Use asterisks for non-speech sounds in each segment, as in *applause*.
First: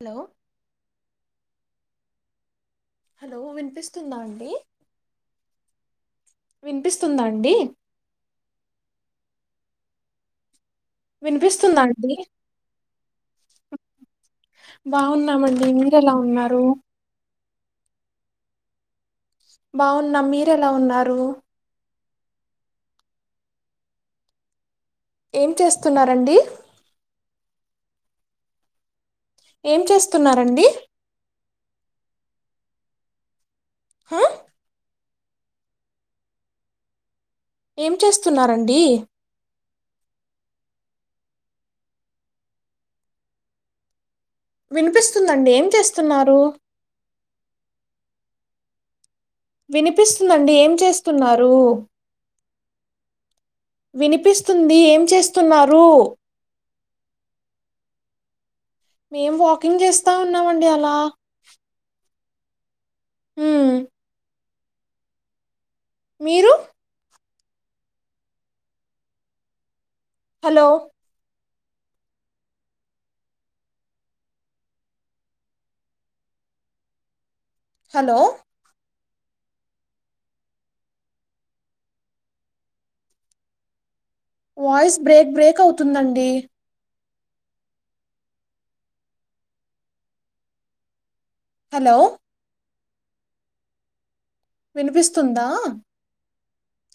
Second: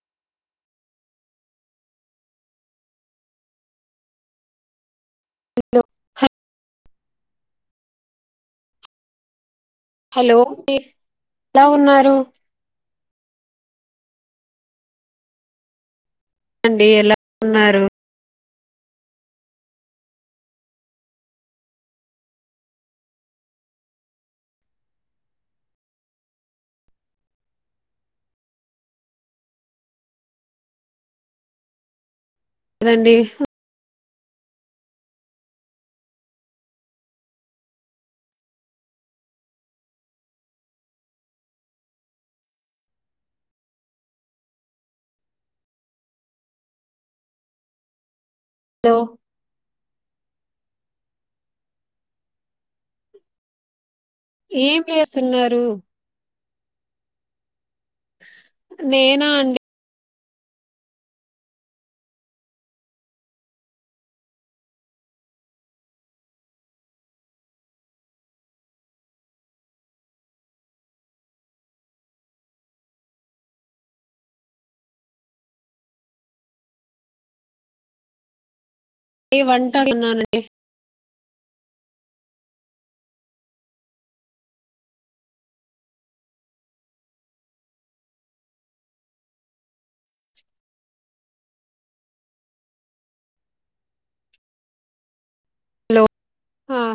Hello hello వినిపిస్తుందా అండి hello వినిపిస్తుందా అండి హలో ఎలా వినిపిస్తుందా అండి ఉన్నారు బాగున్నామండి ఎలా ఉన్నారు అండి ఎలా ఉన్నారు బావున్న మీరెలా ఉన్నారు ఏం చేస్తున్నారంండి ఏం చేస్తున్నారండి అదండి హా ఏం చేస్తున్నారండి వినిపిస్తుందండి ఏం చేస్తున్నారు హలో వినిపిస్తుందండి ఏం చేస్తున్నారు వినిపిస్తుంది ఏం చేస్తున్నారు *inaudible* మేం అండి వాకింగ్ చేస్త వస్తా ఉన్నామండి అలా హ్మ్ మీరు హలో హలో ఏ వంటన్నాే వాయిస్ బ్రేక్ బ్రేక్ అవుతుందండి హలో వినిపిస్తుంది హలో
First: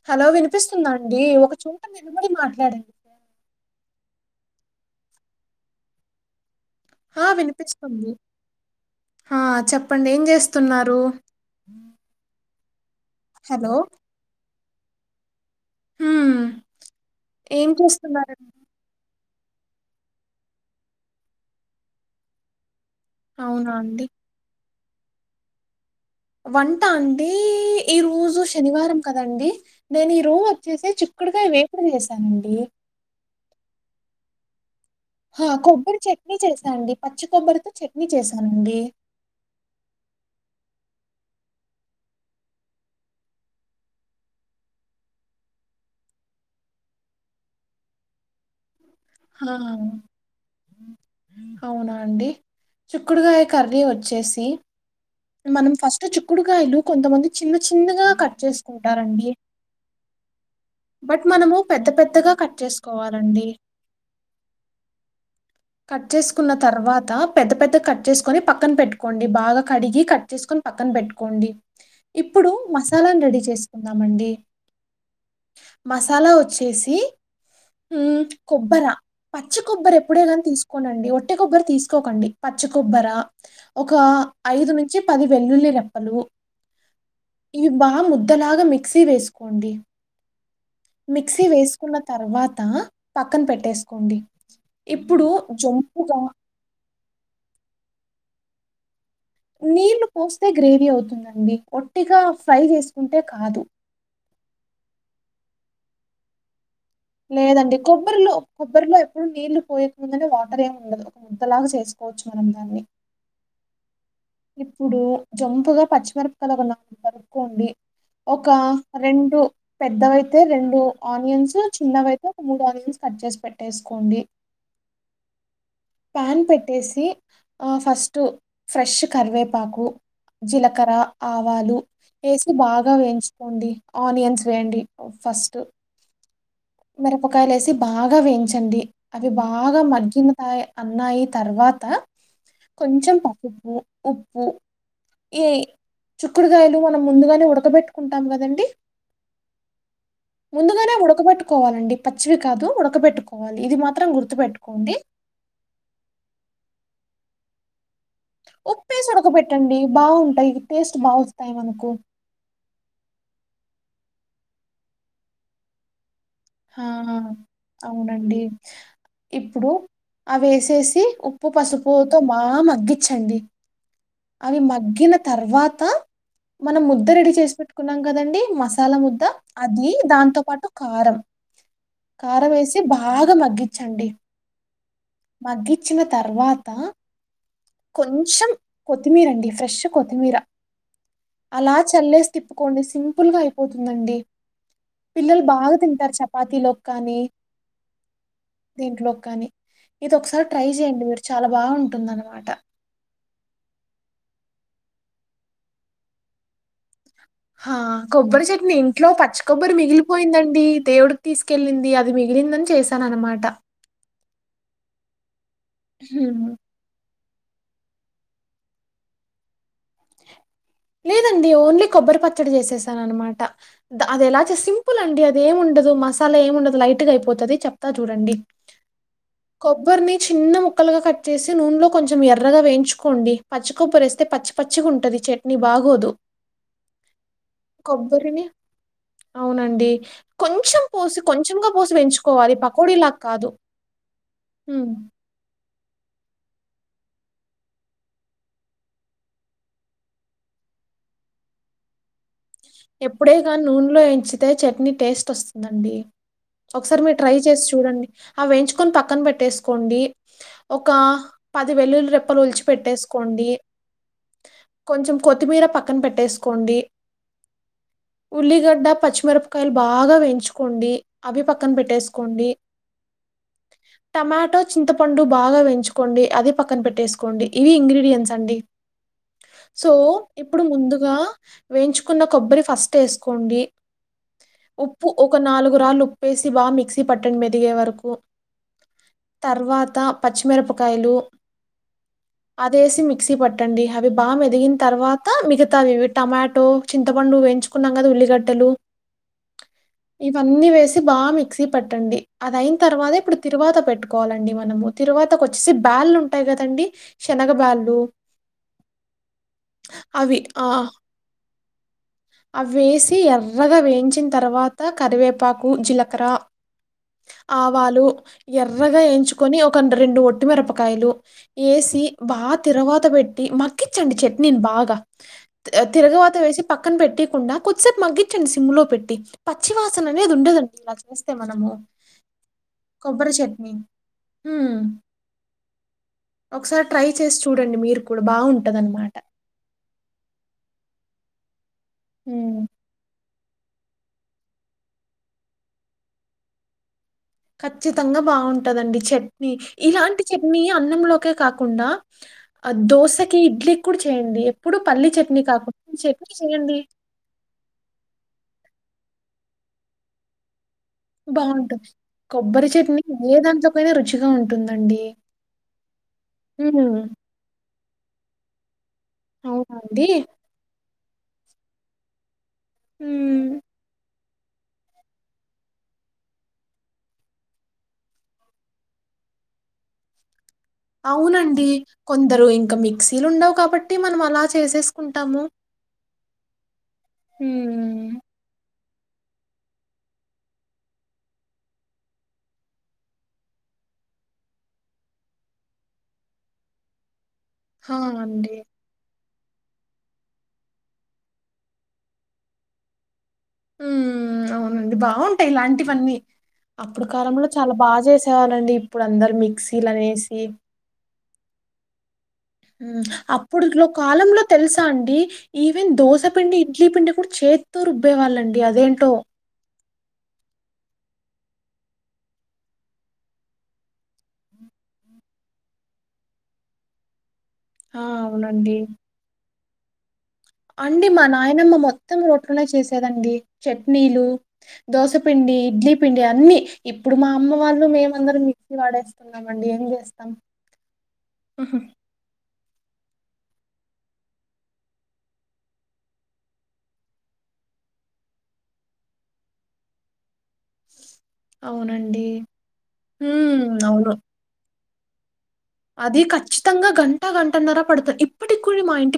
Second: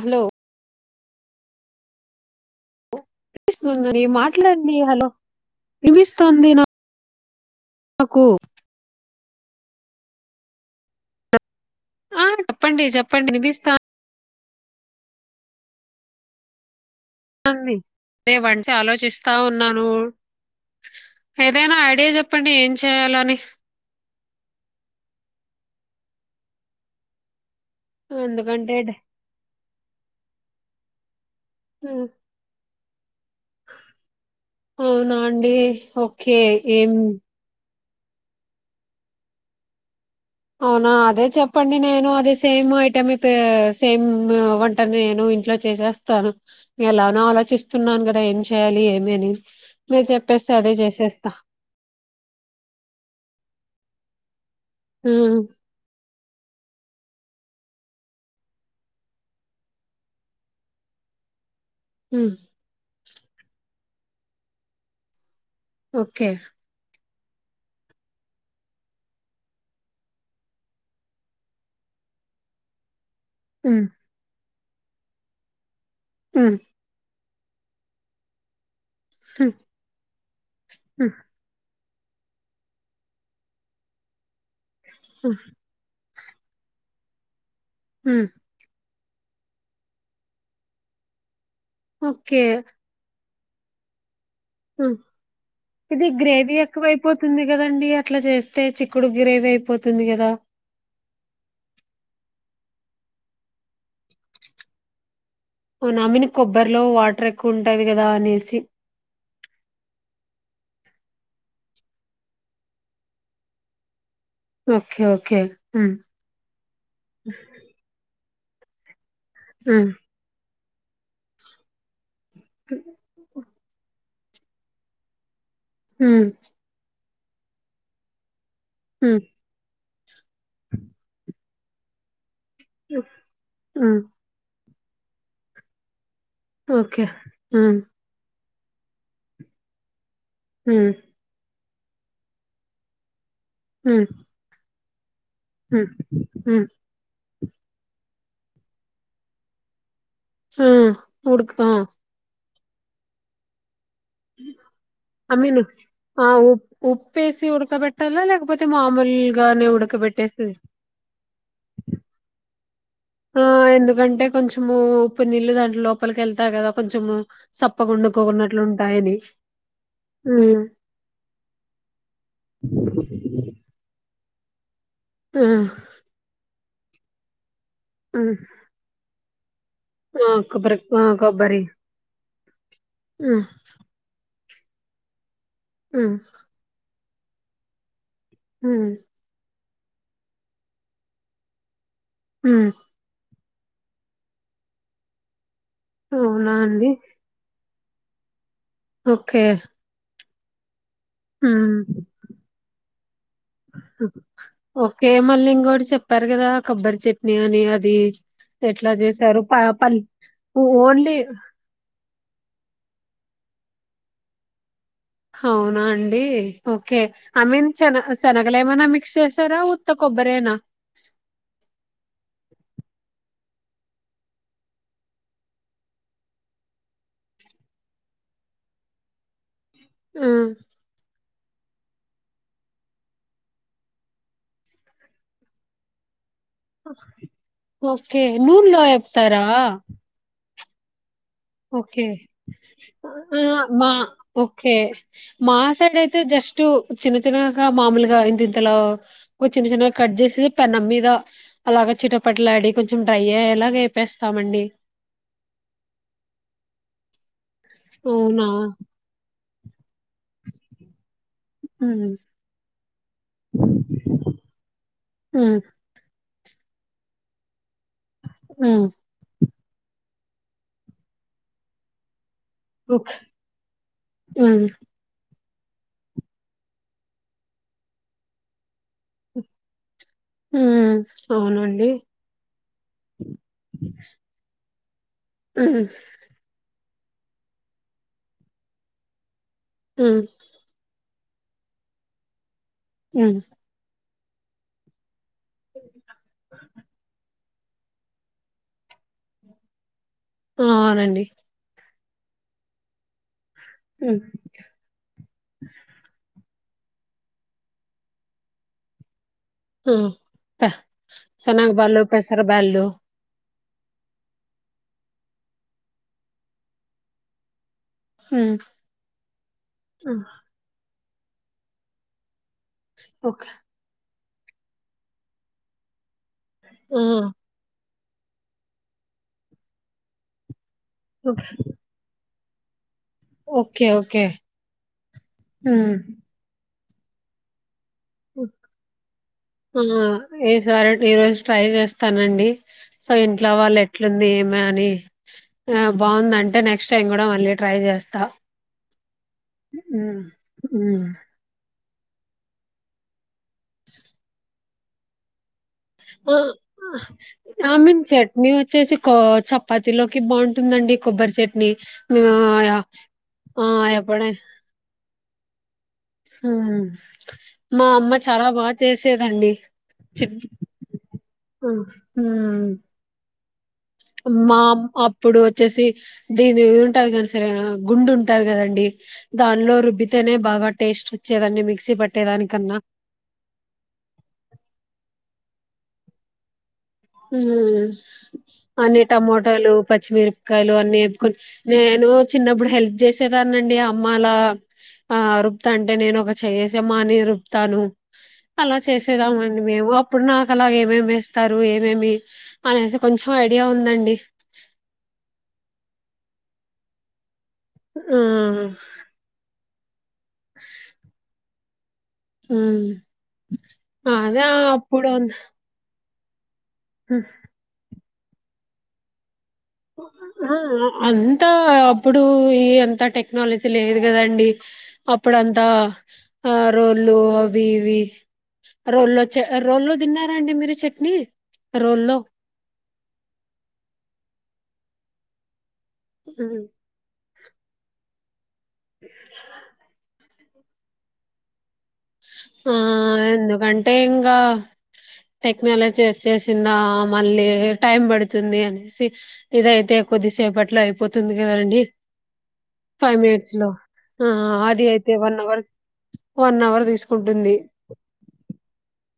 హలో వినిపిస్ వస్తుందండి ఒక చోట నిను మరి మాట్లాడాడి స్తుందిని మాట్లాడండి హలో నిమిస్తుంది. ఆ వినిపిస్తుంది. ఆ చెప్పండి ఏం చేస్తున్నారు. ఆ చెప్పండి చెప్ హలో! *unintelligible* హ అదేవంట ఆలోచిస్త ఉన్నాను ఏదైనా ఐడియా చెప్పండి ఏం చేయాలని అవునా అండి వంటాండి ఈ రోజు ఎందుకంటే డ- శనివారం కదండి. నేను ఈ రోజ అప్ చేససి చి చిక్కుడుకాయ వేపుడు చేశానండి. అవునా హా అండి కొబ్బరి చట్నీ ఓకే చేసా అండి, ఏం పచ్చి కొబ్బరితో చట్నీ. ఇడ్లీ చేశానండి. అవునా అదే చెప్పండి నేను అదే సేమ్ ఐటమ్ సేమ్ వంటని నేను ఇంట్లో చేసేస్తాను. ఎలాన ఆలోచిస్తున్నాను కదా ఏం చేయాలి. ఏమి అని ఆ మీరు చెప్పేస్తే అదే చేసేస్తా అవునా అండి చిక్కుడుకాయ కర్రీ వచ్చేసి ఉమ్ మనం ఫస్ట్ చుక్కుడుకాయలు కొంతమంది చిన్న చిన్నగా కట్ చేసుకుంటారండి. బట్ మనము పెద్ద ఉమ్ పెద్దగా కట్ చేసుకోవాలి. రండి కట్ ఓకే చేసుకున్న తర్వాత పెద్ద పెద్ద కట్ చేసుకొని పక్కన పెట్టుకోండి. బాగా కడిగి కట్ చేసుకొని పక్కన పెట్టుకోండి ఇప్పుడు మ మసలా రెడీ ఉమ్ చేసుకుందామండి. మసాలా ఉమ్ వచ్చేసి హు కొబ్బర ఉమ్ పచ్చి కొబ్బరి ఎప్పుడైనా నండి ఉమ్ ఒటే కొబ తీసుకోకండి పచ్చ కొబర ఒక ఐదు ను వచ్చి పది ఉమ్ వెల్లుల్లి రెప్పలు ఇవ్వా ఉమ్, ముద్దలగా మి మిక్సీ వేసుకోండి వేసుకున్న ఓకే తర్వాత పక్కన పెట్టేసుకోండి హ ఇప్పుడు ఇది జొంపుగా గ్రేవీ ఎక్కువ అయిపోతుంది కదండి అట్లా చేస్తే చి నీళ్లు పోస్తే గ్రేవీ అవుతుందండి ఓట్టిగా ఫ్రై చేసుకుంటే కాదు ఓనామిని కొబ్బ లేదండి కొబ్బరిలో కొబ్బరిలో ఎప్పుడు నీళ్లు పోయకముందనే వా అందర ఏమి ఉండదు ఒక ముద్దలాగా చేసుకోవచ్చు మనం దాన్ని ఇప్పుడు ఓకే ఓకే జంపుగా ఉమ్ పచ్చిమిరపకాయలు ఒక నాలుగు నరుక్కోండి ఒక రెండు ఉమ్ పెద్దవయితే రెండు ఓ ఆనియన్స్ చిన్నవైతే మూడు ఉమ్ ఆనియన్స్ కట్చేసి పెట్ పేట్టేసుకోండి ఉమ్ ప్యాన్ పెట్టేసి ఆ ఫస్ట్ ఉమ్ కర్వేపాకు జిలకర ఆవు వాలు వేసి బాగా వేయించుకోండి ఉమ్ ఆనియన్స్ వేయండి ఫస్ట్ ఓకే మిరపకాయలు ఏసి హ్మ్ బాగా వేయించు అండి అవి బాగా మ నిమ్మకాయే హ్మ్ అన్నాయి తర్వా ఆ కొంచెం పసుపు హ్మ్ ఉప్పు ఈ హ్మ్ హ్మ్ చుక్కుడుగాయలు మనం ముందుగానే ఉడకబెట్టు కుంటాం కదండీ ఆ! ముందుగానే ఉడక ఆ! ఉడకబెట్టుకోవాలండి పచ్చివి కాదు ఉడక పెట్టుకోవాలి ఇది మాత్ అమీని ఆ ఉ ఉప్పేసి ఉడక పెట్ట ఉప్పేసి ఉడక బెట్టండి ఉడకబెట్టేసి బాగుంటాయి టేస్ట్ బా వస్తాయి మనకు ఆ ఎందుకంటే కొంచము ఉప్పు నీళ్ళు దాంట్లో లోపలికి వెళ్ ఆ అవునండి సప్పగుండుకోకున్నట్లుంటాయని. ఇప్పుడు అ హ్మ్. వేసేసి ఉప్పు పసుపుతో బాగా మగ్గిచ్చండి అ మ గిన ఆ! తర్వాత మనం ముద్ద రెడి చేసి పెట్టు కున్నాం హ్మ్. కదండీ మసాలా ముద్ద అది ఆ! దాంతో పాటు కొబ్బరి ఆ! కారం కొబ్బరి. కారం వేసి బాగా హ్మ్. మగ్గిచ్చండి మగ్గిచ్చినా హ్మ్. తర్వాత కొంచెం హ్మ్. కొత్తిమీర అండి ఫ్రెష్ కొతిమీరా అలా చల్లేసి హ్మ్. తిప్పుకోండి సింపుల్ గా పోతుందండి పిల్లలు బాగా తింటారు చప్ అవునా పాతి లో అండి? కాని దీంట్లో ఓకే. కానీ ఇది ఒకసారి ట్రై చే మీరు చాలా హ్మ్. బాగుంటుంద అనమాట ఓకే మళ్ళీ ఇంగోటి చెప్పారు కదా కొబ్బరి చెట్ ఆ కొబ్బరి చట్ని ఇంట్లో పచ్చ చేశారు ప కొబ్బరి పల్ మిగిలిపోయిందండి ఓన్లీ దేవుడికి తీసుకెళ్ళింది అది మిగిలిందని చేశాన అనమాట అవునా అండి ఓకే ఐ మీన్ శన శనగలు ఏమైనా మిక్స్ చేసారా ఉత్త కొబ్బరేనా లేదండి ఓన్లీ కొబ్బరి పచ్చడి చేసేసాను అనమాట అది ఎలా చే సింపుల్ అండి అది ఏమిండదు మసాలా ఏముండదు లైట్గా అయిపోతుది చెప్తా చూడండి కొబ్బరిని ఆ, చిన్న ముక్కలగా ఒక కట్ వచ్చేసి నూనెలో కొంచెం ఎర్రగా వేంచుకోండి పచ్చి కొబ్బరేస్తే పచ్చి పచ్చిగా ఉంటుంది చెట్ ని బాగోదు ఓకే కొబ్బరిని నూర్లో చెప్తారా కొంచం పోూసు ఒకే ఆ కాదు. బా హ్మ్. మా సైడ్ అయితే జస్ట్ చిన్న చిన్నగా మామూలుగా ఇం తింత లా చిన్న చిన్నగా కట్ చేసి పెన్నం మీద అలాగా చిటపడి ఎప్పుడేగా నూనెలో ఎంచితే చట్నీ టేస్ట్ వస్తుందండి ఒకసారి మీరు ట్రై చేసి చూడండి ఆ అవునా వేంచుకొని పక్కన పెట్టేసు కోండి ఒక పది ఉమ్, వెల్లుల్లి రెప్పలు ఉల్చి పెట్టేసుకోండి కొంచెం ఉమ్. కొత్తిమీర పక్కన పెట్టేసుకో కొండి ఉమ్ ఉల్లిగడ్డ పచ్చిమిరప కాయలు బాగా వంచుకోండి అవి పక్కన పెట్టేసుకోండి టమాటో ఉమ్ చింతపండుూ బాగా వేంచుకోండి అదే పక్కన పెట్టేసుకోండి ఇవి ఇంగ్రీడియంట్స్ అండి సో ఇప్పుడు ఉమ్ ముందుగా అవునండి వేయించు న్న కొబ్బరి ఫస్ట్ వేసుకోండి ఒక ఒక ఉమ్ నాలుగురాళ్ళు ఉప్పేసి బా మిక్స్ సి పట్టని మేదిగే వరకు తర్వాత ఉమ్ పచ్చిమిరపకాయలు అదేసి మిక్సీ ఉమ్ పట్టండి అవి బా ఎదిగిన తర్వాత త మిగతావి ఇవి టమాటో నువ్వు ఎంచుకున్నాం కదా ఉల్లిగడ్డలు ఇవన్నీ వేసి అవునండి బాగా మిక్సీ పట్టండి అది అయిన తర్వాత ఇప్పుడు తిరువాత ఉమ్ పెట్టుకోవాలండి మనము తిరువాతకు వచ్చేసి బ్యాల్లుు ఉంటాయి కదా అండి శనగబళ ఆ చ వాళ్ళు పెసర బళ్ళలు బాగా వేయించిన తర్వాత కరివేపాకు జీలకర ఆ వాళ్ళు ఉమ్ ఎర్రగా వయించుకొని ఒక రెండు ఒట్టిమిరపకాయలు ఏసీ బా తిరువాత పెట్టి ఓకే మ్యాగీచండి చెట్ నేను బాగా తిరగ వేసి పక్కన ఆ పెట్టియికుండా కొద్దిసేపు మగ్గించండి సిమ్లో పెట్టి పచ్చివాసన అనేది ఉండదండి ఇలా చేస్తే మనము కొబ్బరి చట్నీ ఓకే ఓకే హ్మ్ ఉమ్ ఒకసారి ట్రై చేసి చూడండి మీరు కూడా బాగుంటదన్నమాట ఏ సారా ఈ రోజు ట్రై చేస్ ఇస్తానండి మ్మ్. సో ఎట్లా వాళ్ళ ఎట్లుంది ఏమ అని ఆ బాగుంద అంట నెక్స్ట్ టైం కూడా మళ్ళీ ట్రై ఖచ్చితంగా చేస్తా బాగుంటదండి చట్నీ ఇలాంటి చట్నీ ఉమ్ అన్నంలోకే కాకుండా దో సె ఇడ్లీ కూడా చేయండి ఇప్పుడు పల్లీలి చట్నీ కాకుండా ఈ చట్నీ ఆ చేయండి ఆమె చట్నీ వచ్చేసి చపాతిలోకి బాం బాగుంటుంది కొబ్బరి ఆ చట్నీ ఏ ఆ దాంట్లోకైనా రుచిగా ఉంటుందండి హ్మ్ ఉమ్, మా అమ్మ చాలా బా చేసేదండి అవునండి చి హ్మ్ హ్మ్ మా అప్పుడు వచ్చేసి దీనింటది కాని సరే గుండు ఉంటది కదండి దానిలో రుబ్బితేనే బాగా టేస్ట్ వచ్చేదండి అవునండి మిక్సీ కొందరు ఇంకా పట్టేదానికన్నా మిక్సీలు ఉండవు కాబట్టి మనం అలా చేసేసుకుంటాము హ్మ్ ఉమ్, అన్ని టమోటాలు పచ్చిమిరపకాయలు అన్ని వేప్పుకొని నేను చిన్నప్పుడు హెల్ప్ చేసేదాన్నిండి ఆ అమ్మాల రూపుతాంటి అంటే నేను ఒక చేయి వేసే మా నేను రూప్ చెతాను హా అండి అలా చేసి *unintelligible* అండి మేము అప్పుడు నాకు అలాగ ఏమేమి ఎస్తారు ఏ ఏమేమి అనేసి కొంచెం ఉందండి హ్మ్ అవునండి బాగుంటాయి ఇలాంటివన్నీ అప్పుడు కాలంలో చాలా బాగా ఆ చేసేవాళ్ళండి ఇప్పుడు అందరు మిక్సీ శిలానేష్ ఏ ఉ అప్పుడుట్లో ఆ కాలంలో అదే తెల్సా అప్పుడు అండి, అంత ఈవెన్ దోస పిండి ఇడ్లీ పిండి కూడా చేత్తో రుబ్ వాళ్ళండి అదేంటో ఆ అంతా అప్పుడు ఈ అంత టెక్నాలజీ లేదు కదండి, అప్పుడ్ అంతా ఆ రోళ్లు వివి ఆ అవునండి రోలోచ్చ రోల్లు దిన్న అండి మా నాయనమ్మ మొత్తం రోట్లనే చేసేదండి, చట్నీలు దోస పిండి ఇడ్లీ పిండి అన్ని ఇప్పుడు మా అమ్మవాళ్ళు మేమందరం వాడేస్తున్నామండి ఏం చేస్తాం. ఆహు ఆ ఎందుకంటే ఇంకా టెక్నాలజీ వచ్చేసిందా మళ్ళీ టైం పడుతుంది, అనేసి ఇదైతే కొద్దిసేపట్ ట్లా అయిపోతుంది కదండి, అవునండి. ఫైవ్ మినిట్స్ హ్మ్. లో అవును. ఆ ఆది ఎవన్నెవర్ అది ఖచ్చితంగా గం ంట గంటన్నర పడుత ఇప్పటి కుడ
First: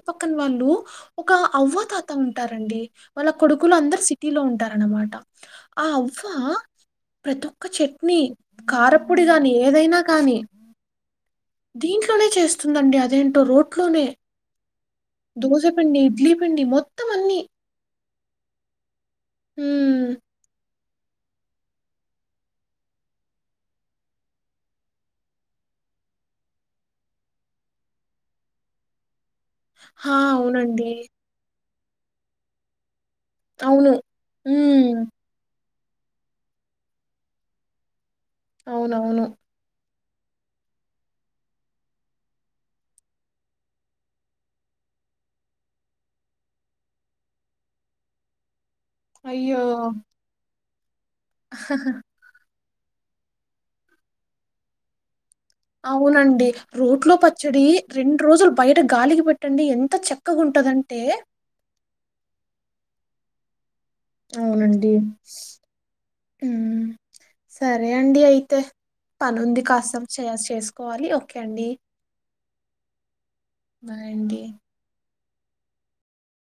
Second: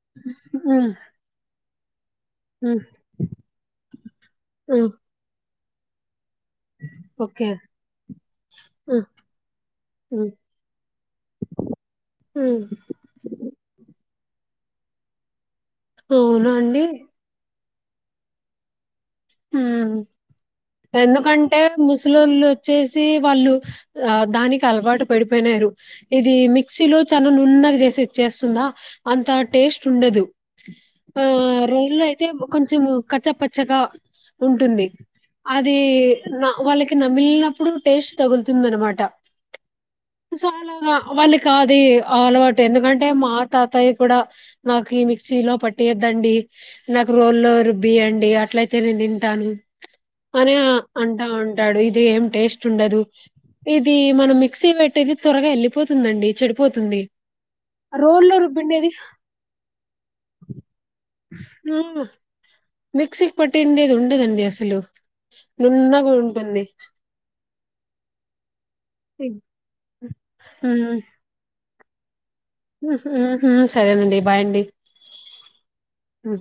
పక్కన వాళ్ళు హ్మ్, ఒక అవ్వ తాత ఉంటారండి, హ్మ్, వాళ్ళ కొడుకులు అందరు సిటీలో హ్మ్, ఉంటారనమాట ఆవ్ ఫ ఓకే ప్రతొక్క చట్నీ హ్మ్, కారప్పొడి కానీ, ఏదైనా హ్మ్, కానీ దీంట్లోనే హ్మ్. చేస్తుందండి, అదేంటో రోట్లోనే దోస పిండి, ఇడ్లీ అవునా పిండి అండి మొత్తం అన్నీ హు హ్మ్. ఎందుకంటే ముసలోళ్ళు వచ్చేసి వాళ్ళు ఆ దానికి అలవాటు పడిపోయినారు. ఇది మిక్సీలో చాలా నున్నగా చేసి ఇచ్చేస్సుందా అంత టేస్ట్ ఆ! ఉండదు. అవునండి. ఆ ట్రైన్ లో అయితే ము కొంచము కచ్చ పచ్చగా అవును. ఉంటుంది హ్మ్. అది వాళ్ళకి నమ్లినప్పుడు టేస్ట్ తగులుతుందనమాట. అవునవును. చాలాగా వాళ్ళ కాదు అలవాటు. ఎందుకంటే మా తాతయ్య కూడా నాకు ఈ మిక్సీలో పట్టియద్దండి నాకు రోల్ల్లో రుబ్బియండి. అట్లయితే అ తను తింటాను అయ్యో! అనే అంటా ఉంటాడు. ఇది ఏం టేస్ట్ ఉండదు ఇది మనం మిక్సీ పెట్టేది. త్వరగా వెళ్ళిపోతుందండి అవునండి చెడిపోతుంది రోట్లో పచ్చడి రెండు రోల్లో రోజులు బయట రుబ్బిండేది గాలికి పెట్టండి. ఎంత చక్కగున్ టదంటే మిక్సీ పట్టిండేది ఇది ఉండదండి, అసలు అవునండి. నున్నగా ఉంటుంది. హ్మ్. సరే అండి అయితే ఉమ్, పనుంది కాసం చేసుకోవాలి ఓకే బాయ్ సరేనండి అండి. బాయండి. అ